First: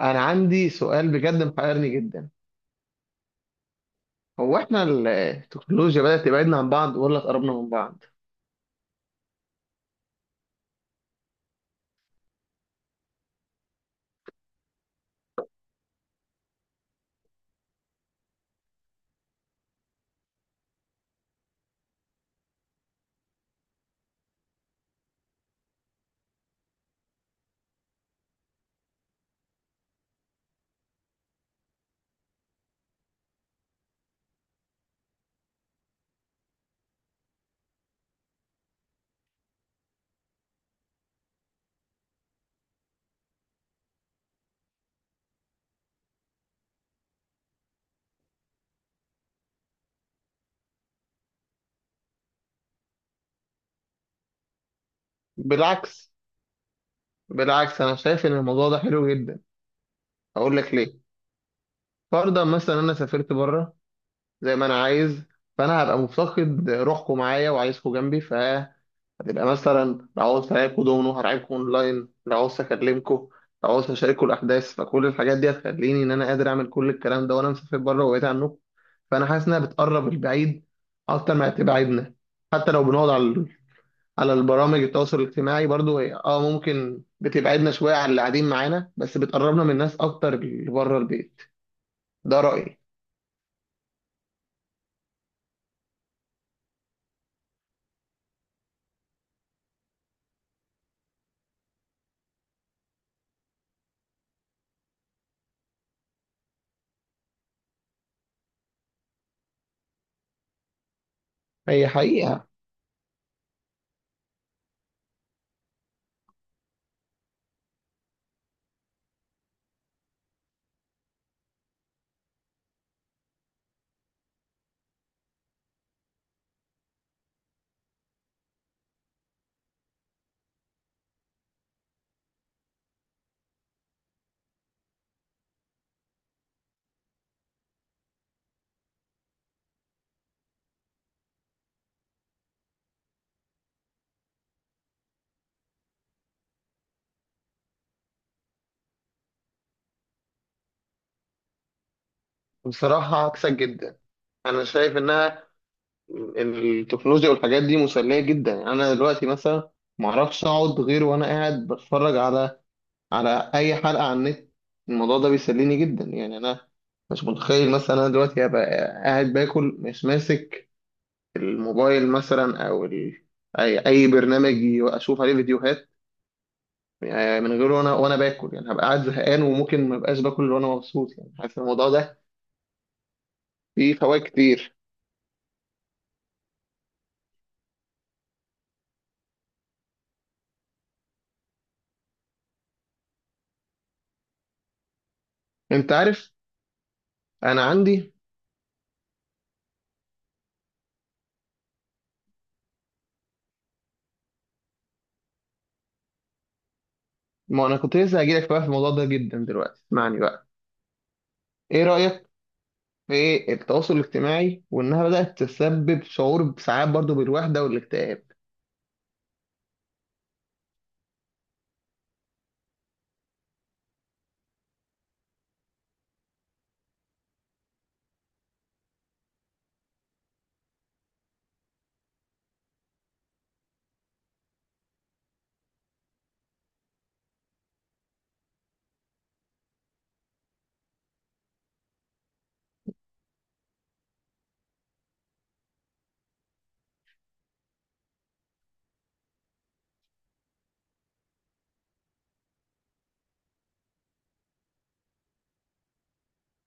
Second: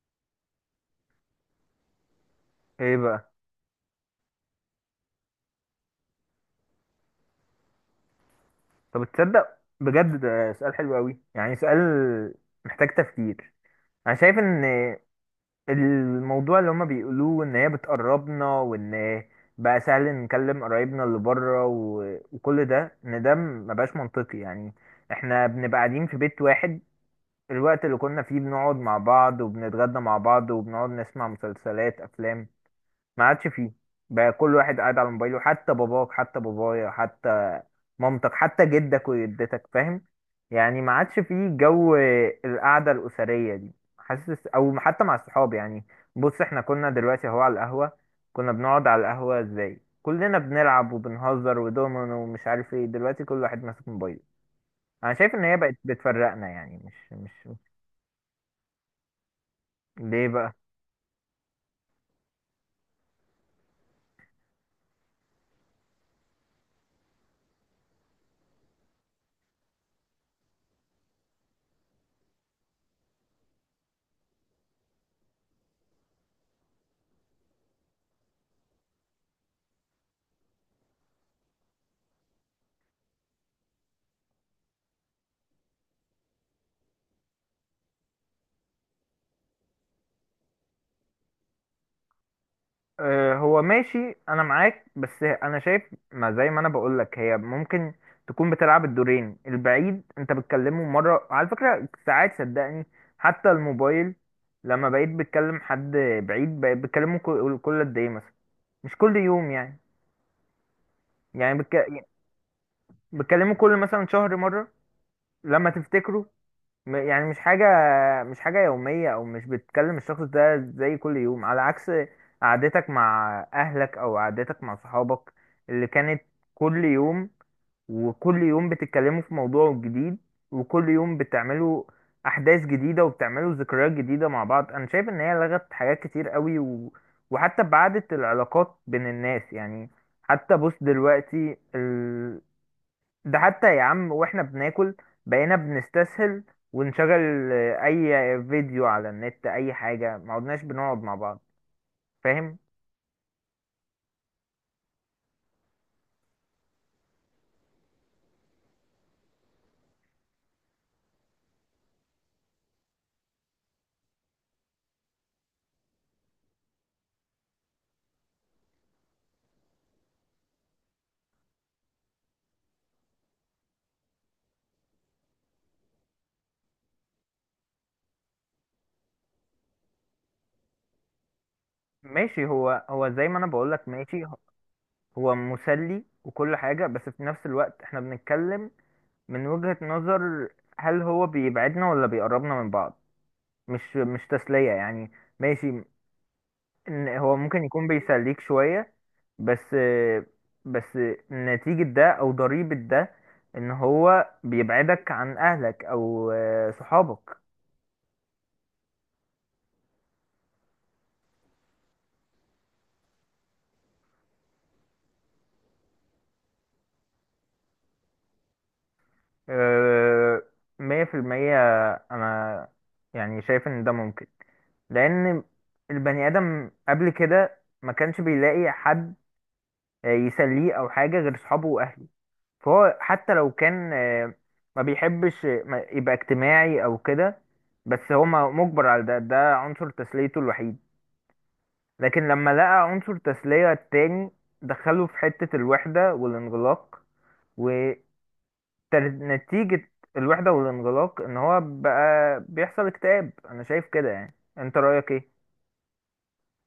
انا عندي سؤال بجد محيرني جدا. ايه بقى؟ هو احنا التكنولوجيا بدأت تبعدنا عن بعض ولا قربنا من بعض؟ طب تصدق؟ بجد ده سؤال حلو قوي، يعني سؤال محتاج تفكير. انا شايف ان الموضوع اللي هما بيقولوه ان هي بتقربنا، وان بقى سهل نكلم قرايبنا اللي بره، وكل ده، ان ده مبقاش منطقي يعني. احنا بنبقى قاعدين في بيت واحد، الوقت اللي كنا فيه بنقعد مع بعض وبنتغدى مع بعض وبنقعد نسمع مسلسلات افلام ما عادش فيه. بقى كل واحد قاعد على موبايله، حتى باباك حتى بابايا حتى مامتك حتى جدك وجدتك، فاهم؟ يعني ما عادش فيه جو القعدة الأسرية دي، حاسس؟ أو حتى مع الصحاب يعني. بص، احنا كنا دلوقتي اهو على القهوة، كنا بنقعد على القهوة ازاي كلنا بنلعب وبنهزر ودومينو ومش عارف ايه، دلوقتي كل واحد ماسك موبايله. انا شايف ان هي بقت بالعكس، بتفرقنا، يعني مش. بالعكس، انا شايف ان الموضوع ده حلو جدا. ليه بقى؟ اقول لك ليه. فرضا مثلا انا سافرت بره زي ما انا عايز، فانا هبقى مفتقد روحكم معايا وعايزكم جنبي، فهتبقى مثلا لو عاوز ألاعبكوا دومينو هرعبكم اونلاين، لو عاوز اكلمكم، لو عاوز اشاركوا الاحداث، فكل الحاجات دي هتخليني ان انا قادر اعمل كل الكلام ده وانا مسافر بره وبعيد عنكم. فانا حاسس انها بتقرب البعيد اكتر ما تبعدنا. حتى لو بنقعد على البرامج التواصل الاجتماعي، برضو هي ممكن بتبعدنا شويه عن اللي قاعدين معانا، بس بتقربنا من الناس اكتر اللي بره البيت. ده رايي. آه، هو ماشي، انا معاك، بس انا شايف، ما زي ما انا بقول لك هي ممكن تكون بتلعب الدورين، البعيد انت بتكلمه مره على فكره، ساعات صدقني، حتى الموبايل لما بقيت بتكلم حد بعيد، بقيت بتكلمه كل قد ايه مثلا؟ مش كل يوم يعني هي حقيقه. بتكلمه كل مثلا شهر مره لما تفتكره. يعني مش حاجة يومية، أو مش بتكلم الشخص ده زي كل يوم، على عكس قعدتك مع أهلك أو قعدتك مع صحابك اللي كانت كل يوم، وكل يوم بتتكلموا في موضوع جديد، وكل يوم بتعملوا أحداث جديدة وبتعملوا ذكريات جديدة مع بعض. أنا شايف إن هي لغت حاجات كتير قوي، و... وحتى بعدت العلاقات بين الناس يعني. حتى بص دلوقتي، ده حتى يا عم، واحنا بناكل بقينا بنستسهل ونشغل اي فيديو على النت، اي حاجة، ما عدناش بنقعد مع بعض، فاهم؟ بصراحه عكسك جدا. انا شايف انها التكنولوجيا والحاجات دي مسليه جدا. يعني انا دلوقتي مثلا ما اعرفش اقعد غير وانا قاعد بتفرج على اي حلقه على النت. الموضوع ده بيسليني جدا. يعني انا مش متخيل مثلا انا دلوقتي هبقى قاعد باكل مش ماسك الموبايل مثلا اي برنامج اشوف عليه فيديوهات. يعني من غيره، وانا باكل، يعني هبقى قاعد زهقان وممكن ما ابقاش باكل وانا مبسوط. يعني حاسس الموضوع ده ماشي، هو زي ما انا بقولك، فيه فوائد ماشي، كتير. هو مسلي وكل حاجة، بس في نفس الوقت احنا بنتكلم من وجهة نظر هل هو بيبعدنا ولا بيقربنا من بعض؟ مش تسلية يعني. ماشي، انت عارف، إن هو انا ممكن يكون عندي بيسليك شوية، بس بس نتيجة ده أو ضريبة ده إن هو بيبعدك عن أهلك أو صحابك. ما انا كنت لسه هجيلك بقى في الموضوع ده جدا دلوقتي. اسمعني بقى. ايه رايك في التواصل الاجتماعي، وانها بدات تسبب شعور ساعات برضو بالوحده والاكتئاب؟ آه، مية في المية، أنا يعني شايف إن ده ممكن، لأن البني آدم قبل كده ما كانش بيلاقي حد يسليه أو حاجة غير صحابه وأهله، فهو حتى لو كان ما بيحبش يبقى اجتماعي أو كده، بس هو مجبر على ده، ده عنصر تسليته الوحيد، لكن لما لقى عنصر تسلية التاني دخله في حتة الوحدة والانغلاق، ونتيجة الوحدة والانغلاق ان هو بقى بيحصل اكتئاب. انا شايف كده، يعني انت رأيك ايه؟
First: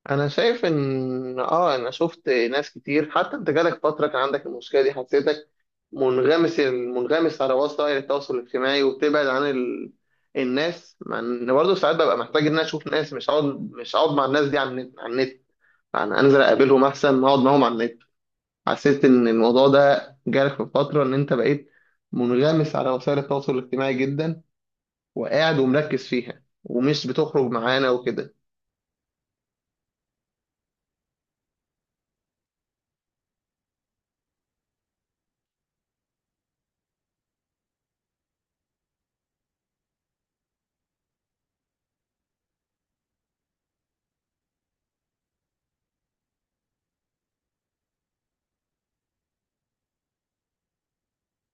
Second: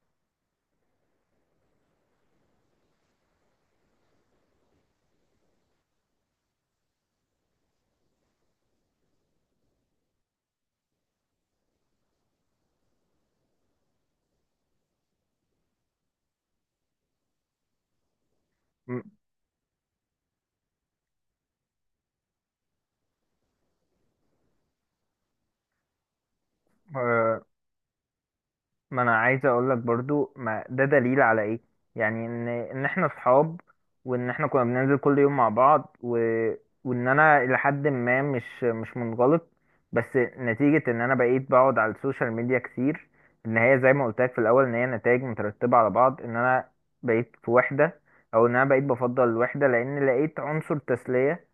انا شايف ان انا شفت ناس كتير. حتى انت جالك فتره كان عندك المشكله دي، حسيتك منغمس، منغمس على وسائل التواصل الاجتماعي وبتبعد عن الناس. مع ان برضه ساعات ببقى محتاج ان انا اشوف ناس، مش هقعد مع الناس دي على النت. يعني انزل اقابلهم احسن ما اقعد معاهم على النت. حسيت م- ان الموضوع ده جالك في فتره، ان انت بقيت منغمس على وسائل التواصل الاجتماعي جدا، وقاعد ومركز فيها ومش بتخرج معانا وكده. ما انا عايز اقول لك برضو، ما ده دليل على ايه؟ يعني ان احنا اصحاب، وان احنا كنا بننزل كل يوم مع بعض، و... وان انا لحد ما مش منغلق، بس نتيجة ان انا بقيت بقعد على السوشيال ميديا كتير، ان هي زي ما قلت لك في الاول، ان هي نتائج مترتبة على بعض، ان انا بقيت في وحدة، او ان انا بقيت بفضل الوحدة لان لقيت عنصر تسلية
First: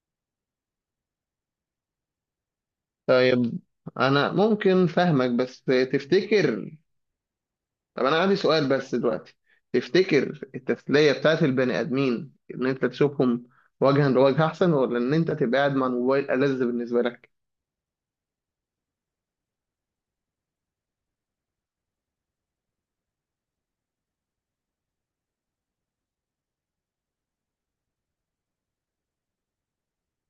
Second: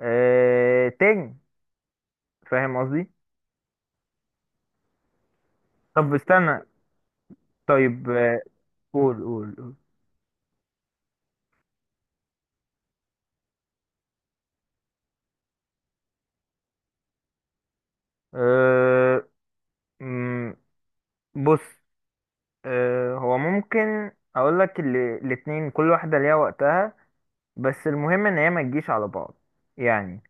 تاني، فاهم قصدي؟ طيب، انا ممكن فاهمك، بس طب استنى، تفتكر، طب طيب، انا عندي سؤال بس قول دلوقتي، قول قول. تفتكر التسلية بتاعت البني ادمين ان انت تشوفهم وجها لوجه احسن، ولا ان انت تبقى قاعد مع الموبايل ألذ بالنسبة لك؟ أه... بص، هو ممكن اقول لك الاتنين كل واحدة ليها وقتها، بس المهم ان هي ما تجيش على بعض، يعني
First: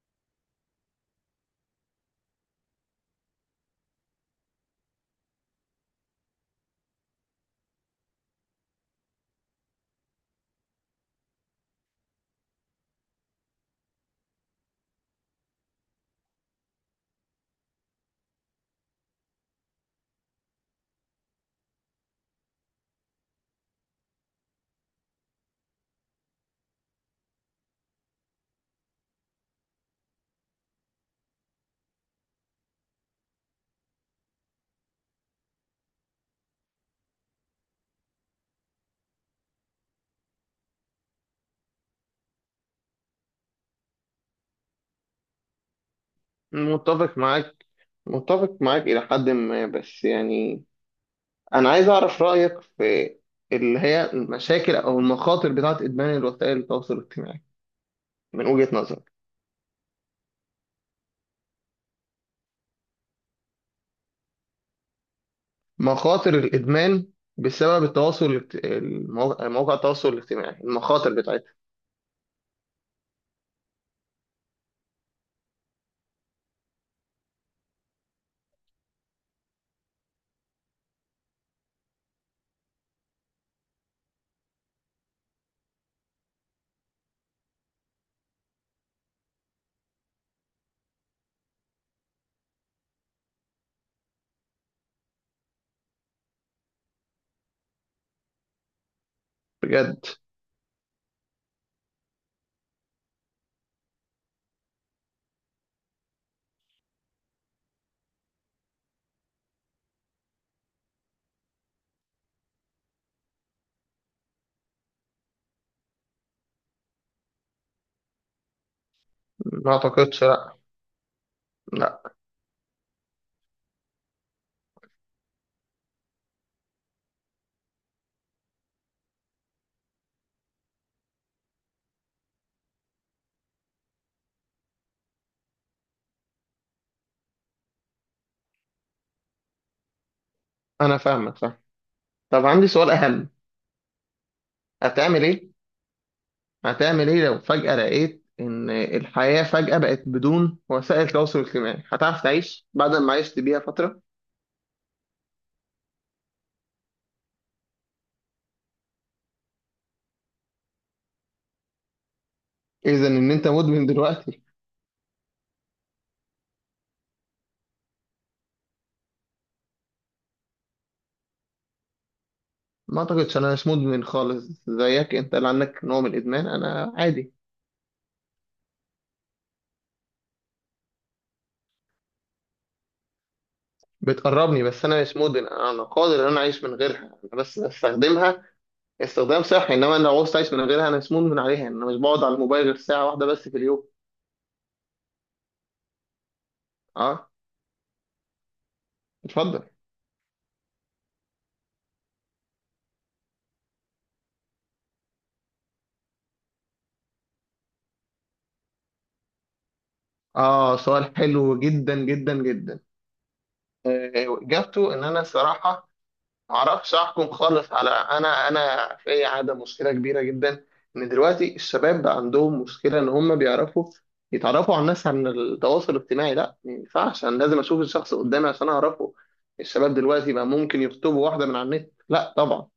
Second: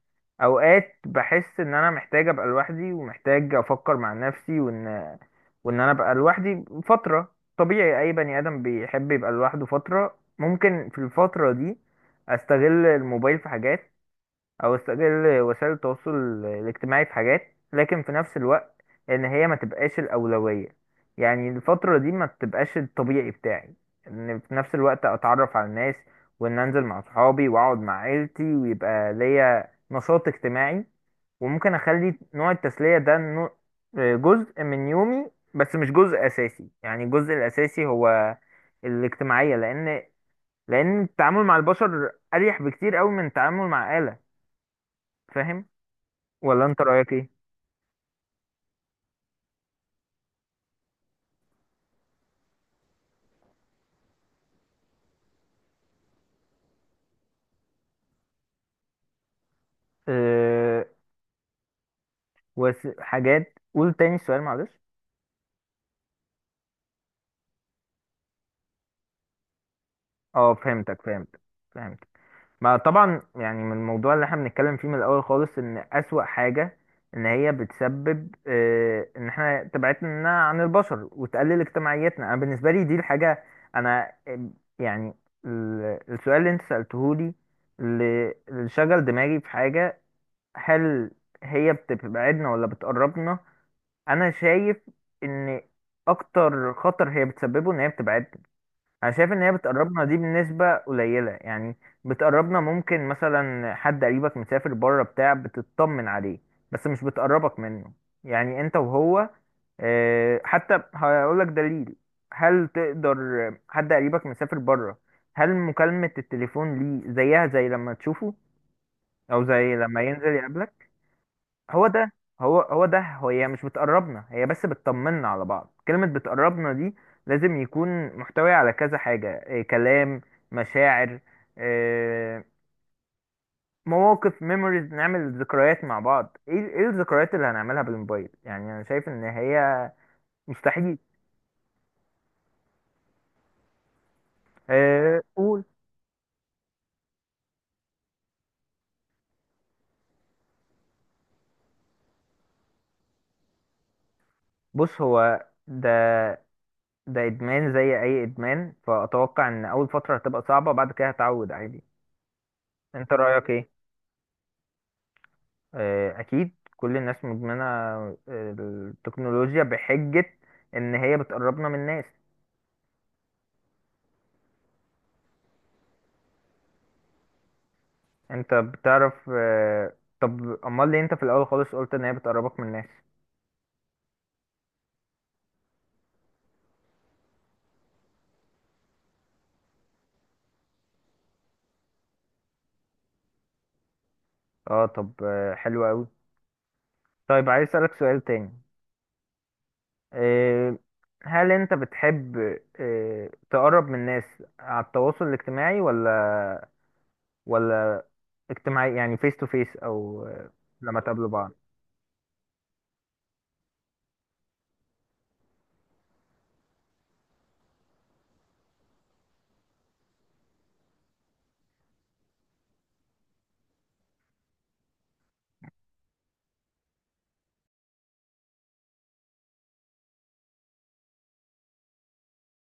اوقات بحس ان انا محتاج ابقى لوحدي ومحتاج افكر مع نفسي، وان انا ابقى لوحدي فترة، طبيعي اي بني ادم بيحب يبقى لوحده فترة، ممكن في الفترة دي استغل الموبايل في حاجات، او استغل وسائل التواصل الاجتماعي في حاجات، لكن في نفس الوقت ان هي ما تبقاش الاولويه، يعني الفتره دي ما تبقاش الطبيعي بتاعي، ان في نفس الوقت اتعرف على الناس، وان انزل مع صحابي واقعد مع عيلتي ويبقى ليا نشاط اجتماعي، وممكن اخلي نوع التسليه ده جزء من يومي، بس مش جزء اساسي، يعني الجزء الاساسي هو الاجتماعيه، لان التعامل مع البشر اريح بكتير قوي من التعامل مع آلة، فاهم ولا انت رأيك متفق ايه؟ معاك، متفق معاك إلى حد ما. بس يعني أنا عايز أعرف رأيك في اللي هي المشاكل أو المخاطر بتاعت إدمان الوسائل التواصل الاجتماعي من وجهة نظرك. أه، حاجات، قول تاني السؤال معلش. مخاطر الإدمان بسبب التواصل مواقع التواصل اه، الاجتماعي، فهمتك المخاطر فهمتك بتاعتها. فهمتك. ما طبعا يعني، من الموضوع اللي احنا بنتكلم فيه من الاول خالص، ان اسوأ حاجة ان هي بتسبب ان احنا تبعدنا عن البشر وتقلل اجتماعيتنا، انا بالنسبة لي دي الحاجة، انا يعني السؤال اللي انت سألته لي، اللي اللي شغل دماغي في حاجة، هل هي بتبعدنا ولا بتقربنا؟ انا شايف ان اكتر خطر هي بتسببه ان هي بتبعدنا، انا شايف ان هي بتقربنا بجد؟ دي بنسبة قليلة يعني، بتقربنا ممكن مثلا حد قريبك مسافر بره بتاع بتطمن عليه، بس مش بتقربك منه، يعني انت وهو. حتى هقولك دليل، هل تقدر؟ حد قريبك مسافر بره، هل مكالمة التليفون ليه زيها زي لما تشوفه او ما زي لما أعتقدش، ينزل لأ. يقابلك؟ هو لأ، ده، هو ده، هو هي مش بتقربنا، هي بس بتطمنا على بعض. كلمة بتقربنا دي لازم يكون محتوي على كذا حاجة، إيه؟ كلام، مشاعر، إيه؟ مواقف، ميموريز، نعمل ذكريات مع بعض. ايه ايه الذكريات اللي هنعملها بالموبايل؟ يعني انا شايف ان هي مستحيل. أنا فاهمك، فاهم. طب عندي سؤال أهم. إيه هتعمل إيه؟ قول. هتعمل إيه لو فجأة لقيت إن الحياة فجأة بقت بدون وسائل تواصل اجتماعي؟ هتعرف تعيش بعد ما عشت بيها فترة؟ بص، هو ده، ده ادمان زي اي ادمان، فاتوقع ان اول فترة هتبقى صعبة، بعد كده هتعود عادي. إذا انت إن أنت رأيك ايه؟ مدمن دلوقتي؟ آه، أكيد كل الناس مدمنة التكنولوجيا، بحجة إن هي بتقربنا من الناس. ما أعتقدش، أنا مش مدمن خالص زيك، أنت اللي عندك نوع من الإدمان، أنا عادي. أنت بتعرف. طب أمال ليه أنت في الأول خالص قلت إن هي بتقربك من الناس؟ بتقربني بس أنا مش مدمن، أنا قادر إن أنا أعيش من غيرها، أنا بس بستخدمها استخدام صحي. انما انا لو عوزت اعيش من غيرها، انا مسموم من عليها. انا مش بقعد على الموبايل غير ساعه واحده بس في اليوم. أه، طب حلو أوي. اه. طيب، عايز أسألك سؤال تاني. اتفضل. آه، هل أنت بتحب تقرب من الناس على التواصل الاجتماعي، ولا اجتماعي يعني فيس تو فيس، أو اه، لما سؤال تقابلوا بعض؟ حلو جدا جدا جدا. آه، اجابته ان انا صراحه ما اعرفش احكم خالص على انا. في عاده مشكله كبيره جدا، ان دلوقتي الشباب بقى عندهم مشكله ان هم بيعرفوا يتعرفوا على الناس عن التواصل الاجتماعي. لا، ما ينفعش، انا لازم اشوف الشخص قدامي عشان اعرفه. الشباب دلوقتي بقى ممكن يخطبوا واحده من على النت؟ لا طبعا.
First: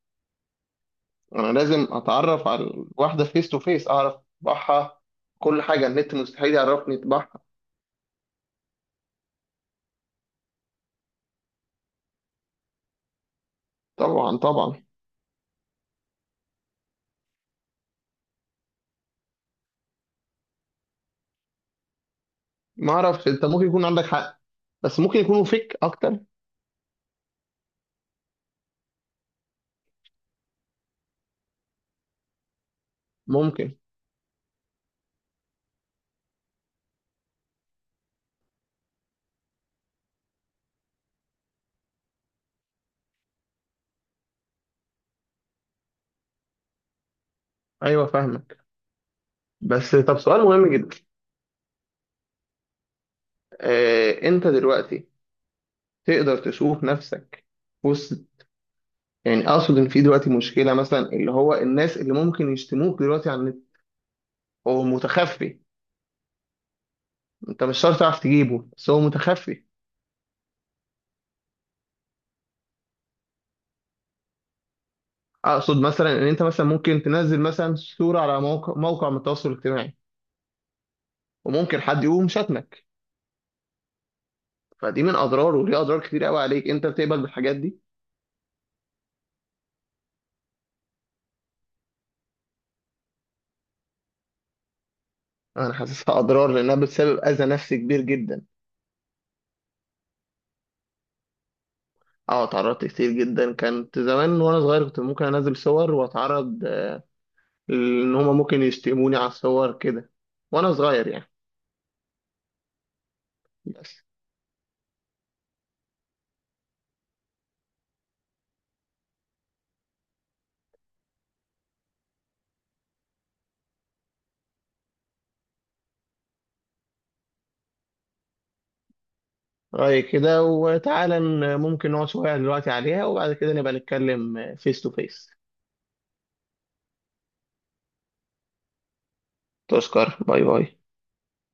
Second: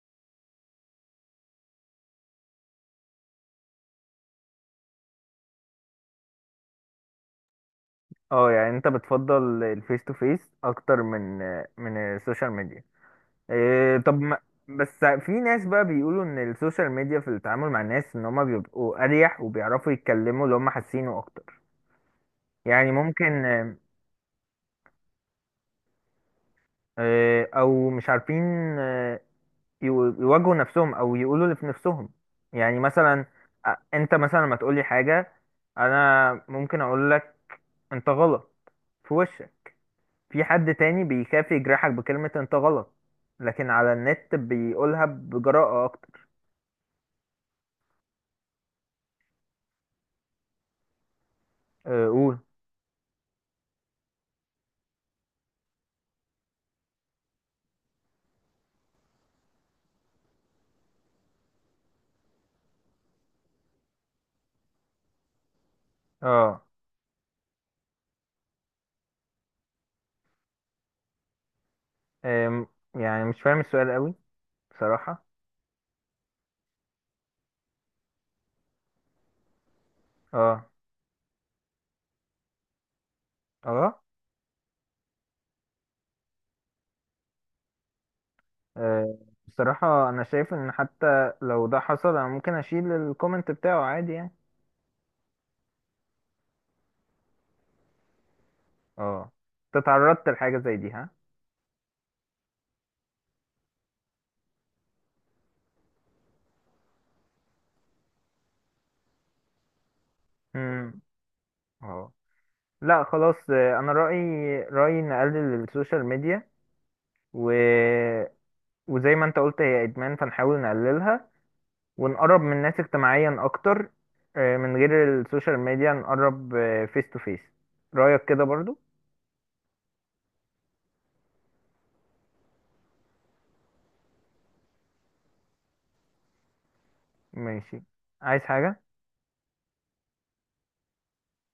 انا لازم اتعرف على الواحده فيس تو فيس، اعرف طباعها. كل حاجه، النت مستحيل يعرفني طباعها. اه، يعني انت بتفضل الفيس تو فيس اكتر من السوشيال ميديا. إيه؟ طب، ما طبعا، طبعا. بس في ناس بقى بيقولوا ان السوشيال ميديا في التعامل مع الناس ان هما بيبقوا اريح وبيعرفوا يتكلموا اللي هما حاسينه اكتر، يعني ما اعرفش، ممكن، انت ممكن يكون عندك حق، بس ممكن يكونوا فيك اكتر. إيه، او مش عارفين آه، يواجهوا نفسهم، او يقولوا اللي في نفسهم. يعني مثلا، ممكن. انت مثلا لما تقولي حاجة انا ممكن اقول لك انت غلط في وشك، في حد تاني بيخاف يجرحك بكلمة انت غلط، لكن على النت بيقولها بجراءة اكتر. ايوه، فاهمك، بس طب سؤال مهم جدا. آه، قول. انت دلوقتي تقدر تشوف نفسك وسط، يعني اقصد ان في دلوقتي مشكله مثلا، اللي هو الناس اللي ممكن يشتموك دلوقتي على النت، هو متخفي. اه، انت مش شرط تعرف تجيبه، بس هو متخفي. أم، يعني مش فاهم السؤال قوي بصراحة. اقصد مثلا ان انت مثلا ممكن تنزل مثلا صورة على موقع من التواصل الاجتماعي، اه، وممكن حد يقوم شتمك. اه، فدي من اضرار، وليها اضرار كتير قوي عليك. انت بتقبل بالحاجات دي؟ أه، بصراحة انا شايف ان حتى لو ده حصل انا ممكن اشيل الكومنت بتاعه عادي يعني. انا حاسسها اضرار لانها بتسبب اذى نفسي كبير جدا. اه، انت تعرضت لحاجة زي دي ها؟ اه، اتعرضت كتير جدا. كانت زمان وانا صغير، كنت ممكن انزل صور واتعرض، ان هما ممكن يشتموني على الصور كده وانا امم، صغير يعني. اه، لا خلاص. انا بس رأيي نقلل السوشيال ميديا، و... وزي ما انت قلت هي ادمان، فنحاول نقللها، ونقرب من الناس اجتماعيا اكتر، من غير السوشيال ميديا نقرب فيس تو فيس، رأيك كده برضو؟ رأيي كده، وتعالى ممكن نقعد شوية دلوقتي عليها، وبعد كده نبقى نتكلم فيس تو فيس. ماشي، عايز حاجة؟ تشكر، باي باي.